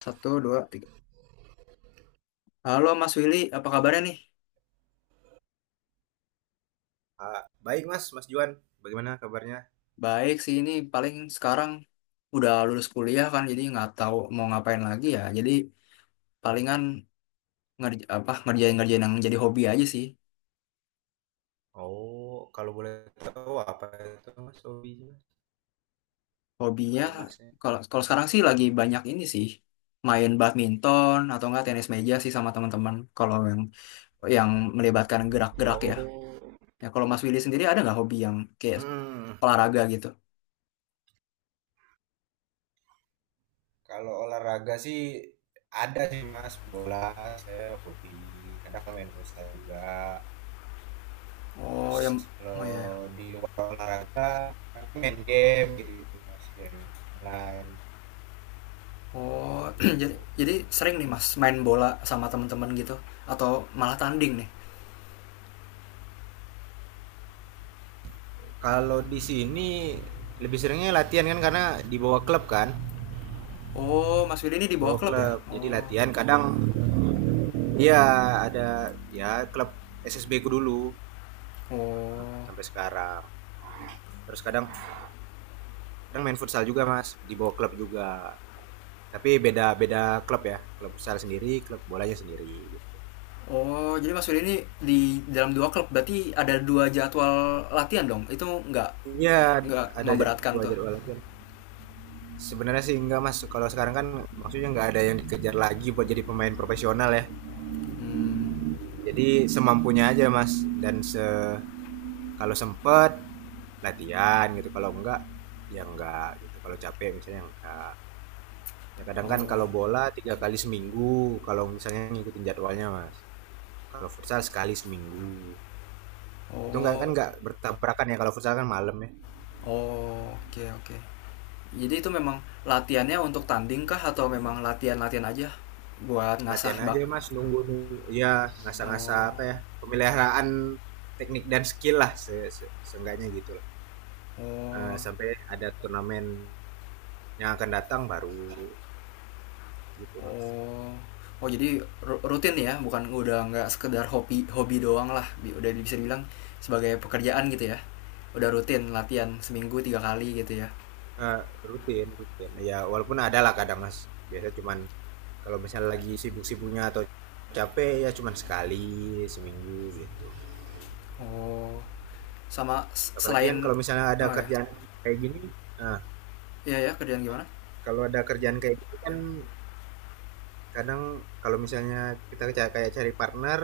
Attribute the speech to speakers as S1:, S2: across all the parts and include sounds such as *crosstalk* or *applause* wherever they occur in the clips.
S1: Satu, dua, tiga. Halo Mas Willy, apa kabarnya nih?
S2: Ah, baik Mas, Mas Juan, bagaimana kabarnya?
S1: Baik sih, ini paling sekarang udah lulus kuliah kan, jadi nggak tahu mau ngapain lagi ya. Jadi palingan ngerjain ngerjain yang jadi hobi aja sih.
S2: Oh, kalau boleh tahu apa itu Mas hobinya?
S1: Hobinya
S2: Kalau Masnya?
S1: kalau kalau sekarang sih lagi banyak ini sih, main badminton atau enggak tenis meja sih sama teman-teman. Kalau yang melibatkan gerak-gerak ya.
S2: Oh,
S1: Ya kalau Mas Willy sendiri ada nggak hobi yang kayak
S2: hmm,
S1: olahraga gitu?
S2: kalau olahraga sih ada sih Mas, bola saya hobi, kadang main futsal juga.
S1: Oh,
S2: Terus
S1: yang, oh ya.
S2: kalau di luar olahraga, kan main game gitu Mas, game online.
S1: Oh, *clears throat* jadi sering nih Mas main bola sama teman-teman gitu atau malah tanding nih.
S2: Kalau di sini lebih seringnya latihan kan karena dibawa klub kan,
S1: Oh, Mas Willy ini di bawah
S2: dibawa
S1: klub ya?
S2: klub. Jadi
S1: Oh.
S2: latihan kadang, iya, ada, ya klub SSB ku dulu
S1: Oh.
S2: sampai sekarang. Terus kadang kadang main futsal juga, Mas, di bawah klub juga. Tapi beda-beda klub ya. Klub futsal sendiri, klub bolanya sendiri, gitu.
S1: Oh, jadi Mas Willy ini di dalam dua klub berarti ada dua jadwal latihan dong. Itu nggak
S2: Iya,
S1: nggak
S2: ada
S1: memberatkan
S2: dua
S1: tuh.
S2: jadwal latihan. Sebenarnya sih enggak, Mas. Kalau sekarang kan maksudnya enggak ada yang dikejar lagi buat jadi pemain profesional ya.
S1: Hmm.
S2: Jadi semampunya aja, Mas. Dan kalau sempet latihan gitu, kalau enggak ya enggak gitu. Kalau capek misalnya enggak. Ya kadang kan
S1: Oh.
S2: kalau bola 3 kali seminggu, kalau misalnya ngikutin jadwalnya mas. Kalau futsal sekali seminggu. Itu nggak kan
S1: Oh.
S2: nggak bertabrakan ya kalau futsal kan malam ya.
S1: Oh, oke, oke. Jadi itu memang latihannya untuk tanding kah atau memang latihan-latihan aja buat ngasah
S2: Latihan
S1: bak?
S2: aja mas, nunggu nunggu. Ya ngasah-ngasah
S1: Oh.
S2: apa ya, pemeliharaan teknik dan skill lah se se- seenggaknya gitu lah.
S1: Oh,
S2: Sampai ada turnamen yang akan datang baru gitu mas.
S1: oh, oh, jadi rutin ya, bukan udah nggak sekedar hobi hobi doang lah, udah bisa dibilang sebagai pekerjaan gitu ya, udah rutin latihan seminggu 3 kali gitu ya.
S2: Eh, rutin rutin. Ya walaupun ada lah kadang mas. Biasa cuman kalau misalnya lagi sibuk-sibuknya atau capek ya cuman sekali seminggu gitu.
S1: Oh, sama
S2: Apalagi kan
S1: selain,
S2: kalau misalnya ada
S1: oh ya,
S2: kerjaan kayak gini, nah
S1: iya ya, kerjaan gimana?
S2: kalau ada kerjaan kayak gini kan kadang kalau misalnya kita kayak cari partner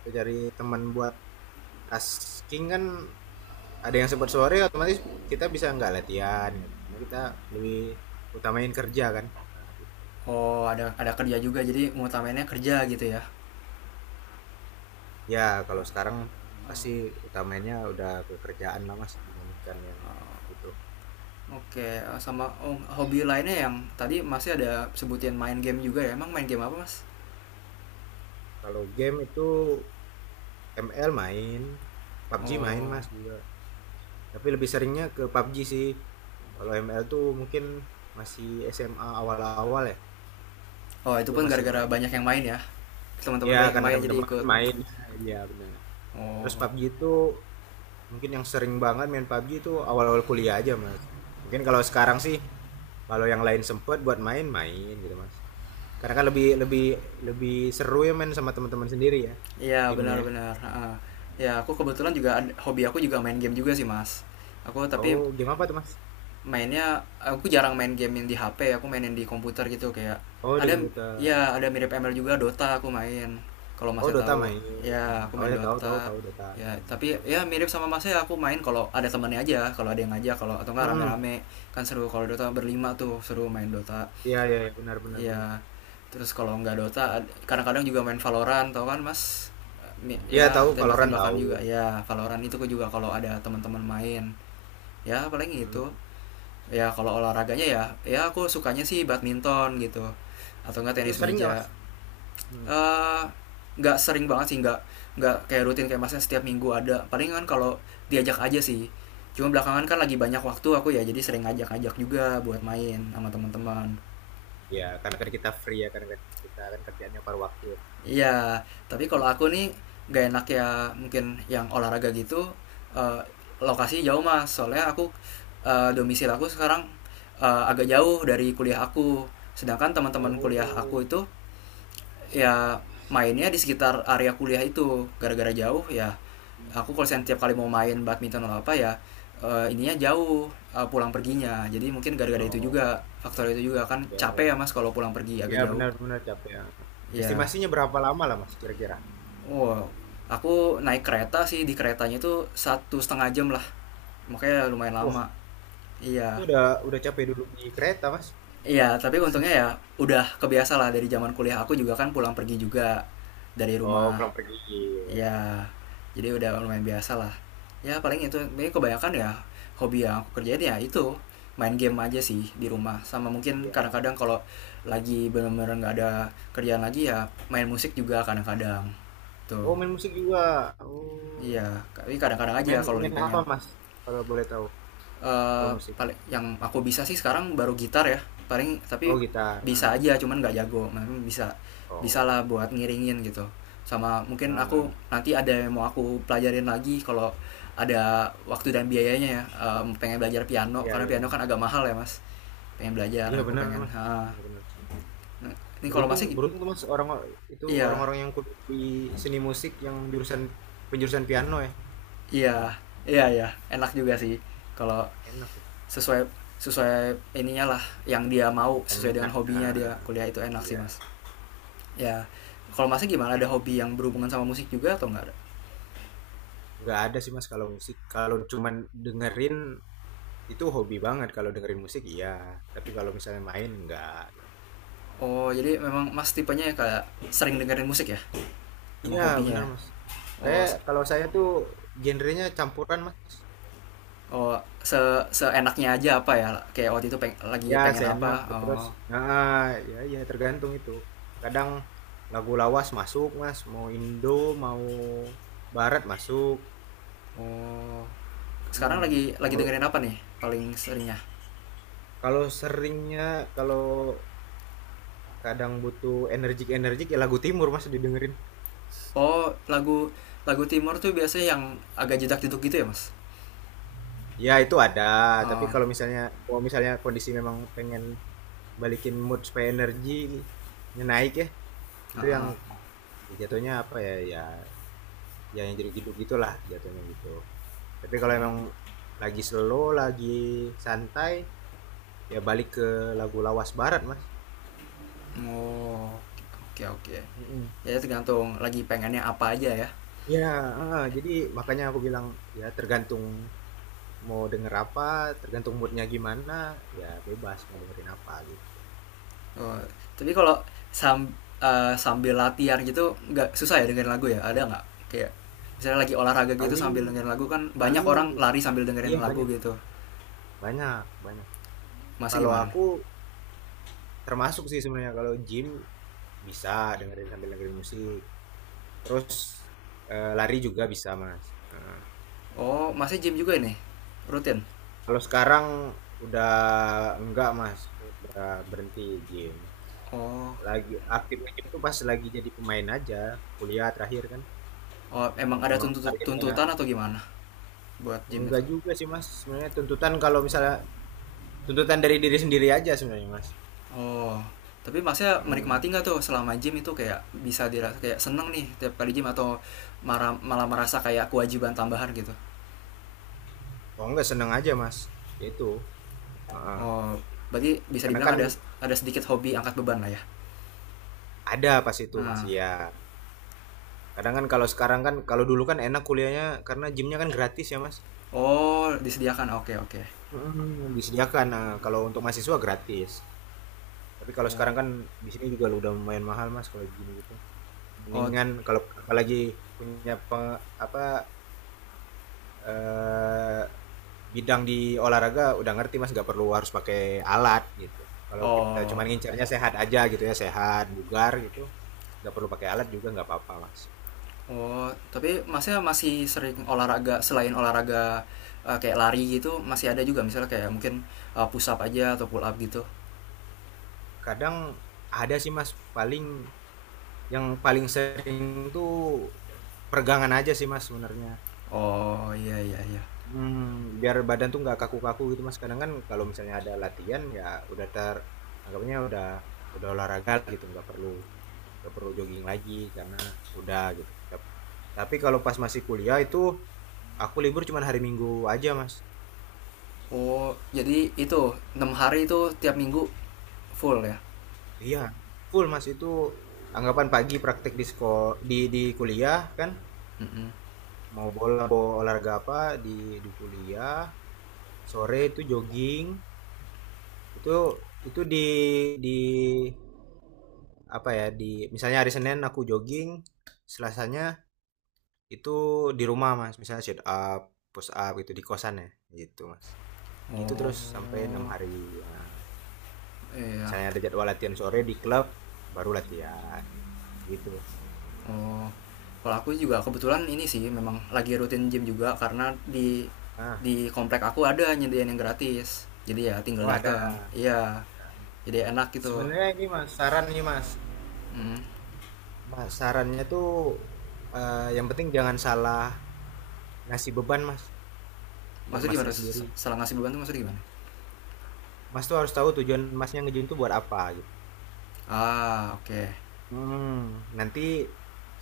S2: atau cari teman buat tasking kan, ada yang sempat sore otomatis kita bisa nggak latihan gitu. Karena kita lebih utamain kerja kan. Nah, gitu.
S1: Oh, ada kerja juga, jadi mengutamainnya kerja gitu ya.
S2: Ya kalau sekarang pasti utamanya udah kekerjaan lah mas dibandingkan yang itu.
S1: Oke, sama oh, hobi lainnya yang tadi masih ada sebutin main game juga ya, emang main game apa mas?
S2: Kalau game itu ML main, PUBG main
S1: Oh,
S2: Mas juga. Tapi lebih seringnya ke PUBG sih. Kalau ML tuh mungkin masih SMA awal-awal ya,
S1: oh, itu
S2: itu
S1: pun
S2: masih
S1: gara-gara
S2: main.
S1: banyak yang main ya, teman-teman
S2: Ya
S1: banyak yang
S2: karena
S1: main jadi
S2: teman-teman
S1: ikut.
S2: main. *laughs* Iya benar.
S1: Oh,
S2: Terus PUBG itu mungkin yang sering banget main PUBG itu awal-awal kuliah aja Mas. Mungkin kalau sekarang sih kalau yang lain sempet buat main main gitu Mas. Karena kan lebih lebih lebih seru ya main sama teman-teman sendiri ya,
S1: iya
S2: timnya.
S1: benar-benar. Heeh. Ya aku kebetulan juga hobi aku juga main game juga sih mas. Aku tapi
S2: Oh, game apa tuh Mas?
S1: mainnya aku jarang main game yang di HP. Aku mainin di komputer gitu kayak
S2: Oh, di
S1: ada,
S2: komputer.
S1: ya, ada mirip ML juga Dota aku main. Kalau
S2: Oh
S1: masnya
S2: Dota
S1: tahu
S2: main.
S1: ya aku
S2: Oh
S1: main
S2: ya, tahu tahu
S1: Dota.
S2: tahu Dota.
S1: Ya
S2: Ya,
S1: tapi
S2: tahu
S1: ya
S2: Dota.
S1: mirip sama masnya aku main kalau ada temannya aja. Kalau ada yang ngajak kalau atau enggak
S2: Hmm.
S1: rame-rame kan seru kalau Dota berlima tuh seru main Dota.
S2: Iya iya iya, benar benar benar.
S1: Iya. Terus kalau nggak Dota, kadang-kadang juga main Valorant, tau kan Mas?
S2: Iya
S1: Ya
S2: tahu Valorant
S1: tembak-tembakan
S2: tahu.
S1: juga. Ya Valorant itu aku juga kalau ada teman-teman main. Ya paling itu.
S2: Mm.
S1: Ya kalau olahraganya ya, ya aku sukanya sih badminton gitu, atau enggak
S2: Itu
S1: tenis
S2: sering nggak Mas?
S1: meja.
S2: Hmm.
S1: Eh nggak sering banget sih, nggak kayak rutin kayak masnya setiap minggu ada. Paling kan kalau diajak aja sih. Cuma belakangan kan lagi banyak waktu aku ya, jadi sering ngajak-ngajak juga buat main sama teman-teman.
S2: Ya karena kan kita free ya, karena kan kita kan kerjaannya paruh waktu ya.
S1: Iya, tapi
S2: Jadi-
S1: kalau aku nih gak enak ya mungkin yang olahraga gitu, eh, lokasi jauh mas. Soalnya aku, domisil aku sekarang, agak jauh dari kuliah aku. Sedangkan teman-teman kuliah aku
S2: Oh.
S1: itu ya mainnya di sekitar area kuliah itu. Gara-gara jauh ya aku kalau setiap kali mau main badminton atau apa ya, ininya jauh, pulang perginya. Jadi mungkin gara-gara itu
S2: Oh.
S1: juga faktor itu juga kan
S2: Ya, ya.
S1: capek ya mas kalau pulang pergi agak
S2: Ya,
S1: jauh.
S2: benar benar capek ya.
S1: Ya,
S2: Estimasinya berapa lama lah Mas kira-kira?
S1: wow, aku naik kereta sih di keretanya itu 1,5 jam lah, makanya lumayan lama.
S2: Wah, itu
S1: Iya,
S2: udah capek dulu di kereta Mas.
S1: iya. Tapi untungnya ya udah kebiasa lah dari zaman kuliah aku juga kan pulang pergi juga dari
S2: Oh,
S1: rumah.
S2: pulang pergi. Iya.
S1: Ya, jadi udah lumayan biasa lah. Ya paling itu, ini kebanyakan ya hobi yang aku kerjain ya itu main game aja sih di rumah sama mungkin
S2: Iya.
S1: kadang-kadang kalau lagi bener-bener nggak ada kerjaan lagi ya main musik juga kadang-kadang tuh,
S2: Oh, main musik juga. Oh.
S1: iya tapi kadang-kadang
S2: Main
S1: aja kalau lagi
S2: main apa
S1: pengen.
S2: Mas? Kalau boleh tahu, kalau
S1: eh,
S2: musik.
S1: paling yang aku bisa sih sekarang baru gitar ya paling, tapi
S2: Oh, gitar. Ah.
S1: bisa aja cuman nggak jago, memang bisa bisa lah
S2: Oh.
S1: buat ngiringin gitu, sama mungkin aku
S2: Ah,
S1: nanti ada yang mau aku pelajarin lagi kalau ada waktu dan biayanya ya. Pengen belajar piano
S2: iya
S1: karena
S2: iya
S1: piano kan
S2: benar.
S1: agak mahal ya mas, pengen belajar,
S2: Iya
S1: aku
S2: benar
S1: pengen
S2: Mas,
S1: ha
S2: benar-benar.
S1: ini kalau
S2: Beruntung
S1: masih,
S2: beruntung tuh Mas orang itu,
S1: iya,
S2: orang-orang yang kuliah di seni musik yang jurusan penjurusan piano ya.
S1: iya, iya, iya, enak juga sih kalau
S2: Enak tuh.
S1: sesuai sesuai ininya lah yang dia mau,
S2: Ya,
S1: sesuai dengan
S2: peminat.
S1: hobinya dia
S2: Ah,
S1: kuliah itu enak sih mas.
S2: iya.
S1: Ya kalau masih gimana ada hobi yang berhubungan sama musik juga atau nggak ada.
S2: Nggak ada sih Mas kalau musik. Kalau cuman dengerin itu hobi banget kalau dengerin musik iya, tapi kalau misalnya main enggak.
S1: Oh, jadi memang mas tipenya ya kayak sering dengerin musik ya, memang
S2: Iya, benar
S1: hobinya ya.
S2: Mas.
S1: Oh,
S2: Kayak kalau saya tuh genrenya campuran Mas.
S1: oh, seenaknya aja apa ya, kayak waktu itu lagi
S2: Ya,
S1: pengen apa.
S2: seenak. Terus,
S1: Oh,
S2: ah, ya, ya tergantung itu. Kadang lagu lawas masuk, Mas. Mau Indo, mau Barat masuk.
S1: oh, sekarang
S2: Hmm.
S1: lagi
S2: Mau,
S1: dengerin apa nih paling seringnya?
S2: kalau seringnya, kalau kadang butuh energik-energik, ya lagu Timur, Mas, didengerin.
S1: Oh, lagu lagu timur tuh biasanya yang agak jedak jeduk gitu ya mas.
S2: Ya, itu ada. Tapi
S1: Oh,
S2: kalau misalnya kondisi memang pengen balikin mood supaya energinya naik ya, itu yang
S1: heeh.
S2: ya jatuhnya apa ya, ya, ya yang jadi hidup gitulah jatuhnya gitu. Tapi kalau emang lagi slow lagi santai ya balik ke lagu lawas barat mas.
S1: Oh, oke, oke,
S2: Mm-mm.
S1: ya tergantung lagi pengennya apa aja ya.
S2: Ya jadi makanya aku bilang ya tergantung mau denger apa, tergantung moodnya gimana, ya bebas mau dengerin apa gitu.
S1: Oh, tapi kalau sam, sambil latihan gitu nggak susah ya dengerin lagu ya? Ada nggak? Kayak misalnya lagi olahraga gitu
S2: paling
S1: sambil dengerin lagu, kan banyak
S2: paling
S1: orang lari sambil dengerin
S2: iya
S1: lagu
S2: banyak
S1: gitu.
S2: banyak banyak.
S1: Masih
S2: Kalau
S1: gimana?
S2: aku termasuk sih sebenarnya kalau gym bisa sambil dengerin musik, terus lari juga bisa mas.
S1: Oh, masih gym juga ini? Rutin?
S2: Kalau sekarang udah enggak, Mas, udah berhenti gym.
S1: Oh,
S2: Lagi aktifnya gym tuh pas lagi jadi pemain aja, kuliah terakhir kan.
S1: oh, emang ada
S2: Memang targetnya
S1: tuntutan atau gimana buat gym itu?
S2: enggak juga sih, Mas. Sebenarnya tuntutan kalau misalnya tuntutan dari diri sendiri aja sebenarnya, Mas.
S1: Oh, tapi masnya
S2: Mm.
S1: menikmati nggak tuh selama gym itu kayak bisa dirasa kayak seneng nih tiap kali gym atau marah, malah merasa kayak kewajiban tambahan gitu?
S2: Oh, enggak seneng aja, Mas. Ya itu. Heeh.
S1: Oh, berarti bisa
S2: Karena
S1: dibilang
S2: kan
S1: ada sedikit hobi angkat beban lah ya.
S2: ada pas itu, Mas.
S1: Nah,
S2: Iya. Kadang kan kalau sekarang kan kalau dulu kan enak kuliahnya karena gymnya kan gratis ya, Mas.
S1: oh, disediakan. Oke, oke.
S2: Mm, disediakan. Nah, kalau untuk mahasiswa gratis. Tapi kalau
S1: Oh,
S2: sekarang kan di sini juga udah lumayan mahal Mas kalau gini gitu.
S1: oh,
S2: Mendingan kalau apalagi punya apa, eh, bidang di olahraga udah ngerti Mas, nggak perlu harus pakai alat gitu. Kalau kita cuma
S1: oh,
S2: ngincarnya sehat aja gitu ya, sehat, bugar gitu. Nggak perlu pakai alat juga nggak apa-apa Mas.
S1: oh. Tapi masnya masih sering olahraga selain olahraga, kayak lari gitu, masih ada juga misalnya kayak mungkin, push up aja atau pull up gitu.
S2: Kadang ada sih Mas, paling yang paling sering tuh peregangan aja sih Mas sebenarnya.
S1: Oh, iya, iya, iya.
S2: Hmm, biar badan tuh nggak kaku-kaku gitu, Mas. Kadang kan kalau misalnya ada latihan ya udah anggapnya udah olahraga lah gitu, nggak perlu jogging lagi karena udah gitu. Tapi kalau pas masih kuliah itu aku libur cuma hari Minggu aja, Mas.
S1: Oh, jadi itu 6 hari itu tiap minggu full ya.
S2: Iya, full, Mas, itu anggapan pagi praktek di di kuliah kan,
S1: Mm-mm.
S2: mau bola mau olahraga apa di di kuliah, sore itu jogging, itu itu di apa ya di misalnya hari Senin aku jogging, Selasanya itu di rumah Mas, misalnya sit up, push up gitu di kosan ya, gitu Mas. Gitu
S1: Oh,
S2: terus sampai 6 hari, ya.
S1: iya.
S2: Misalnya ada jadwal latihan sore di klub, baru latihan gitu.
S1: Oh, kalau aku juga kebetulan ini sih memang lagi rutin gym juga karena di
S2: Nah,
S1: di komplek aku ada nyediain yang gratis. Jadi ya tinggal
S2: oh ada.
S1: datang. Iya,
S2: Nah,
S1: jadi enak gitu.
S2: sebenarnya ini Mas, saran nih Mas.
S1: Hmm.
S2: Mas, sarannya tuh yang penting jangan salah ngasih beban Mas buat
S1: Maksudnya
S2: Masnya
S1: gimana?
S2: sendiri.
S1: Salah ngasih beban tuh maksudnya gimana?
S2: Mas tuh harus tahu tujuan Masnya ngejun tuh buat apa.
S1: Ah, oke.
S2: Hmm, nanti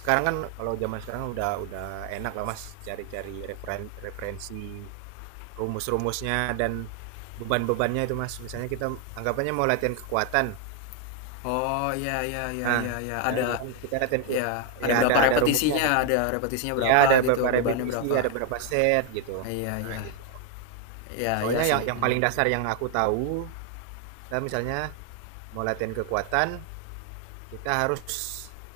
S2: sekarang kan kalau zaman sekarang udah enak lah Mas cari-cari referensi rumus-rumusnya dan beban-bebannya itu Mas. Misalnya kita anggapannya mau latihan kekuatan.
S1: Oh, iya, iya, iya,
S2: Nah,
S1: iya, iya
S2: ya
S1: ada
S2: kita
S1: ya, ada
S2: ya
S1: berapa
S2: ada rumusnya
S1: repetisinya?
S2: kan.
S1: Ada repetisinya
S2: Ya
S1: berapa
S2: ada
S1: gitu,
S2: berapa
S1: bebannya
S2: repetisi,
S1: berapa?
S2: ada berapa set gitu.
S1: Iya,
S2: Nah,
S1: iya.
S2: gitu.
S1: Iya, iya
S2: Soalnya
S1: sih.
S2: yang
S1: Hmm.
S2: paling dasar yang aku tahu, kita misalnya mau latihan kekuatan, kita harus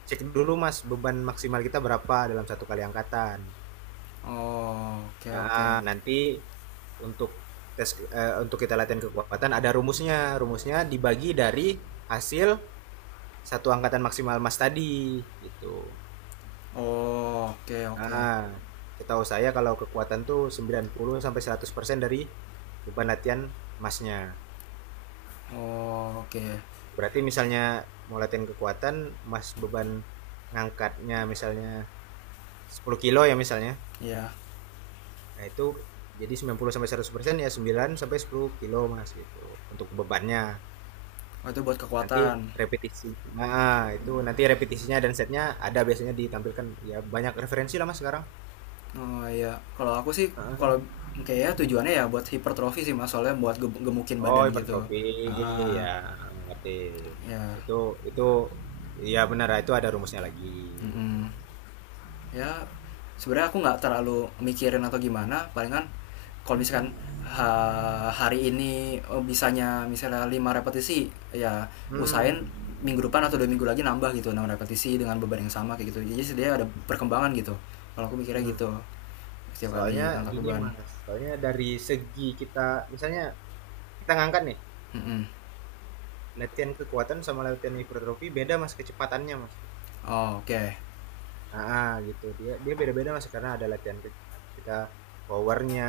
S2: cek dulu Mas beban maksimal kita berapa dalam satu kali angkatan.
S1: Oh, oke, oke.
S2: Nah, nanti untuk tes untuk kita latihan kekuatan ada rumusnya. Rumusnya dibagi dari hasil satu angkatan maksimal Mas tadi gitu.
S1: Oh, oke, oke.
S2: Nah, setahu saya kalau kekuatan tuh 90 sampai 100% dari beban latihan Masnya.
S1: Oh, oke.
S2: Berarti misalnya mau latihan kekuatan Mas beban ngangkatnya misalnya 10 kilo ya misalnya.
S1: Iya.
S2: Nah, itu jadi 90 sampai 100% ya 9 sampai 10 kilo Mas gitu untuk bebannya.
S1: Oh, itu buat
S2: Nanti
S1: kekuatan.
S2: repetisi. Nah, itu nanti repetisinya dan setnya ada biasanya ditampilkan. Ya, banyak referensi lah Mas sekarang.
S1: Oh iya, kalau aku sih
S2: Heeh.
S1: kalau kayaknya tujuannya ya buat hipertrofi sih Mas, soalnya buat gemukin
S2: Oh,
S1: badan gitu.
S2: hipertrofi.
S1: Ah,
S2: Ya, ngerti.
S1: ya.
S2: Itu itu ya benar itu ada rumusnya lagi gitu.
S1: Mm-mm. Ya sebenarnya aku nggak terlalu mikirin atau gimana, palingan kalau misalkan hari ini, oh, bisanya misalnya 5 repetisi ya, usahain
S2: Hmm.
S1: minggu depan atau 2 minggu lagi nambah gitu 6 repetisi dengan beban yang sama kayak gitu, jadi sebenarnya ada perkembangan gitu, kalau aku mikirnya
S2: Hmm.
S1: gitu setiap
S2: Soalnya
S1: kali angkat
S2: gini
S1: beban.
S2: Mas, soalnya dari segi kita misalnya kita ngangkat nih,
S1: Mm-mm.
S2: latihan kekuatan sama latihan hipertrofi beda Mas kecepatannya Mas.
S1: Oh, oke, okay.
S2: Ah, ah, gitu. Dia dia beda-beda Mas karena ada kita powernya,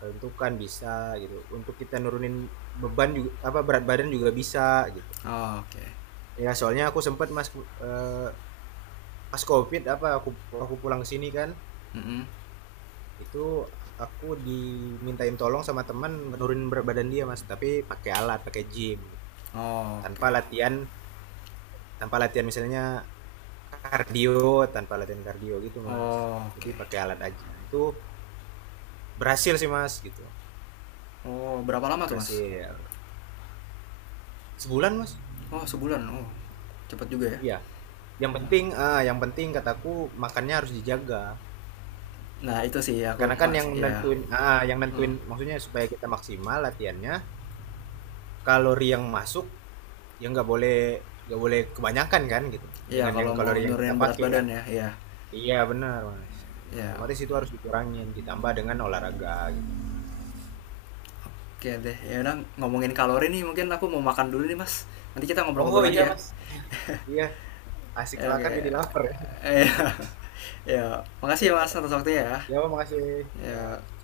S2: kelentukan bisa gitu untuk kita nurunin beban juga apa berat badan juga bisa gitu.
S1: Oh, oke.
S2: Ya soalnya aku sempat mas pas covid apa aku pulang ke sini kan
S1: Mm-mm.
S2: itu aku dimintain tolong sama teman nurunin berat badan dia mas tapi pakai alat pakai gym gitu.
S1: Oh, oke.
S2: tanpa latihan tanpa latihan misalnya kardio, tanpa latihan kardio gitu mas,
S1: Oh,
S2: jadi
S1: oke.
S2: pakai alat aja itu berhasil sih mas gitu.
S1: Oh, berapa lama tuh, Mas?
S2: Berhasil sebulan mas.
S1: Oh, sebulan. Oh, cepet juga ya.
S2: Iya, yang
S1: Hmm.
S2: penting ah yang penting kataku makannya harus dijaga,
S1: Nah, itu sih aku
S2: karena kan yang
S1: Mas ya.
S2: nentuin ah yang
S1: Hmm.
S2: nentuin maksudnya supaya kita maksimal latihannya kalori yang masuk ya nggak boleh kebanyakan kan gitu
S1: Iya,
S2: dengan yang
S1: kalau mau
S2: kalori yang kita
S1: nurunin berat
S2: pakai kan.
S1: badan ya, ya.
S2: Iya benar mas,
S1: Ya,
S2: otomatis itu harus dikurangin ditambah dengan olahraga gitu.
S1: oke deh.
S2: Gitu.
S1: Ya udah ngomongin kalori nih, mungkin aku mau makan dulu nih, Mas. Nanti kita
S2: Oh
S1: ngobrol-ngobrol
S2: iya
S1: lagi ya.
S2: mas. *laughs* Iya, asik
S1: Ya,
S2: kelakar
S1: oke.
S2: jadi lapar ya. *laughs*
S1: *laughs* Ya,
S2: Iya, ya.
S1: ya,
S2: Iya,
S1: makasih ya, Mas atas waktunya ya.
S2: ya makasih ya,
S1: Ya,
S2: sama.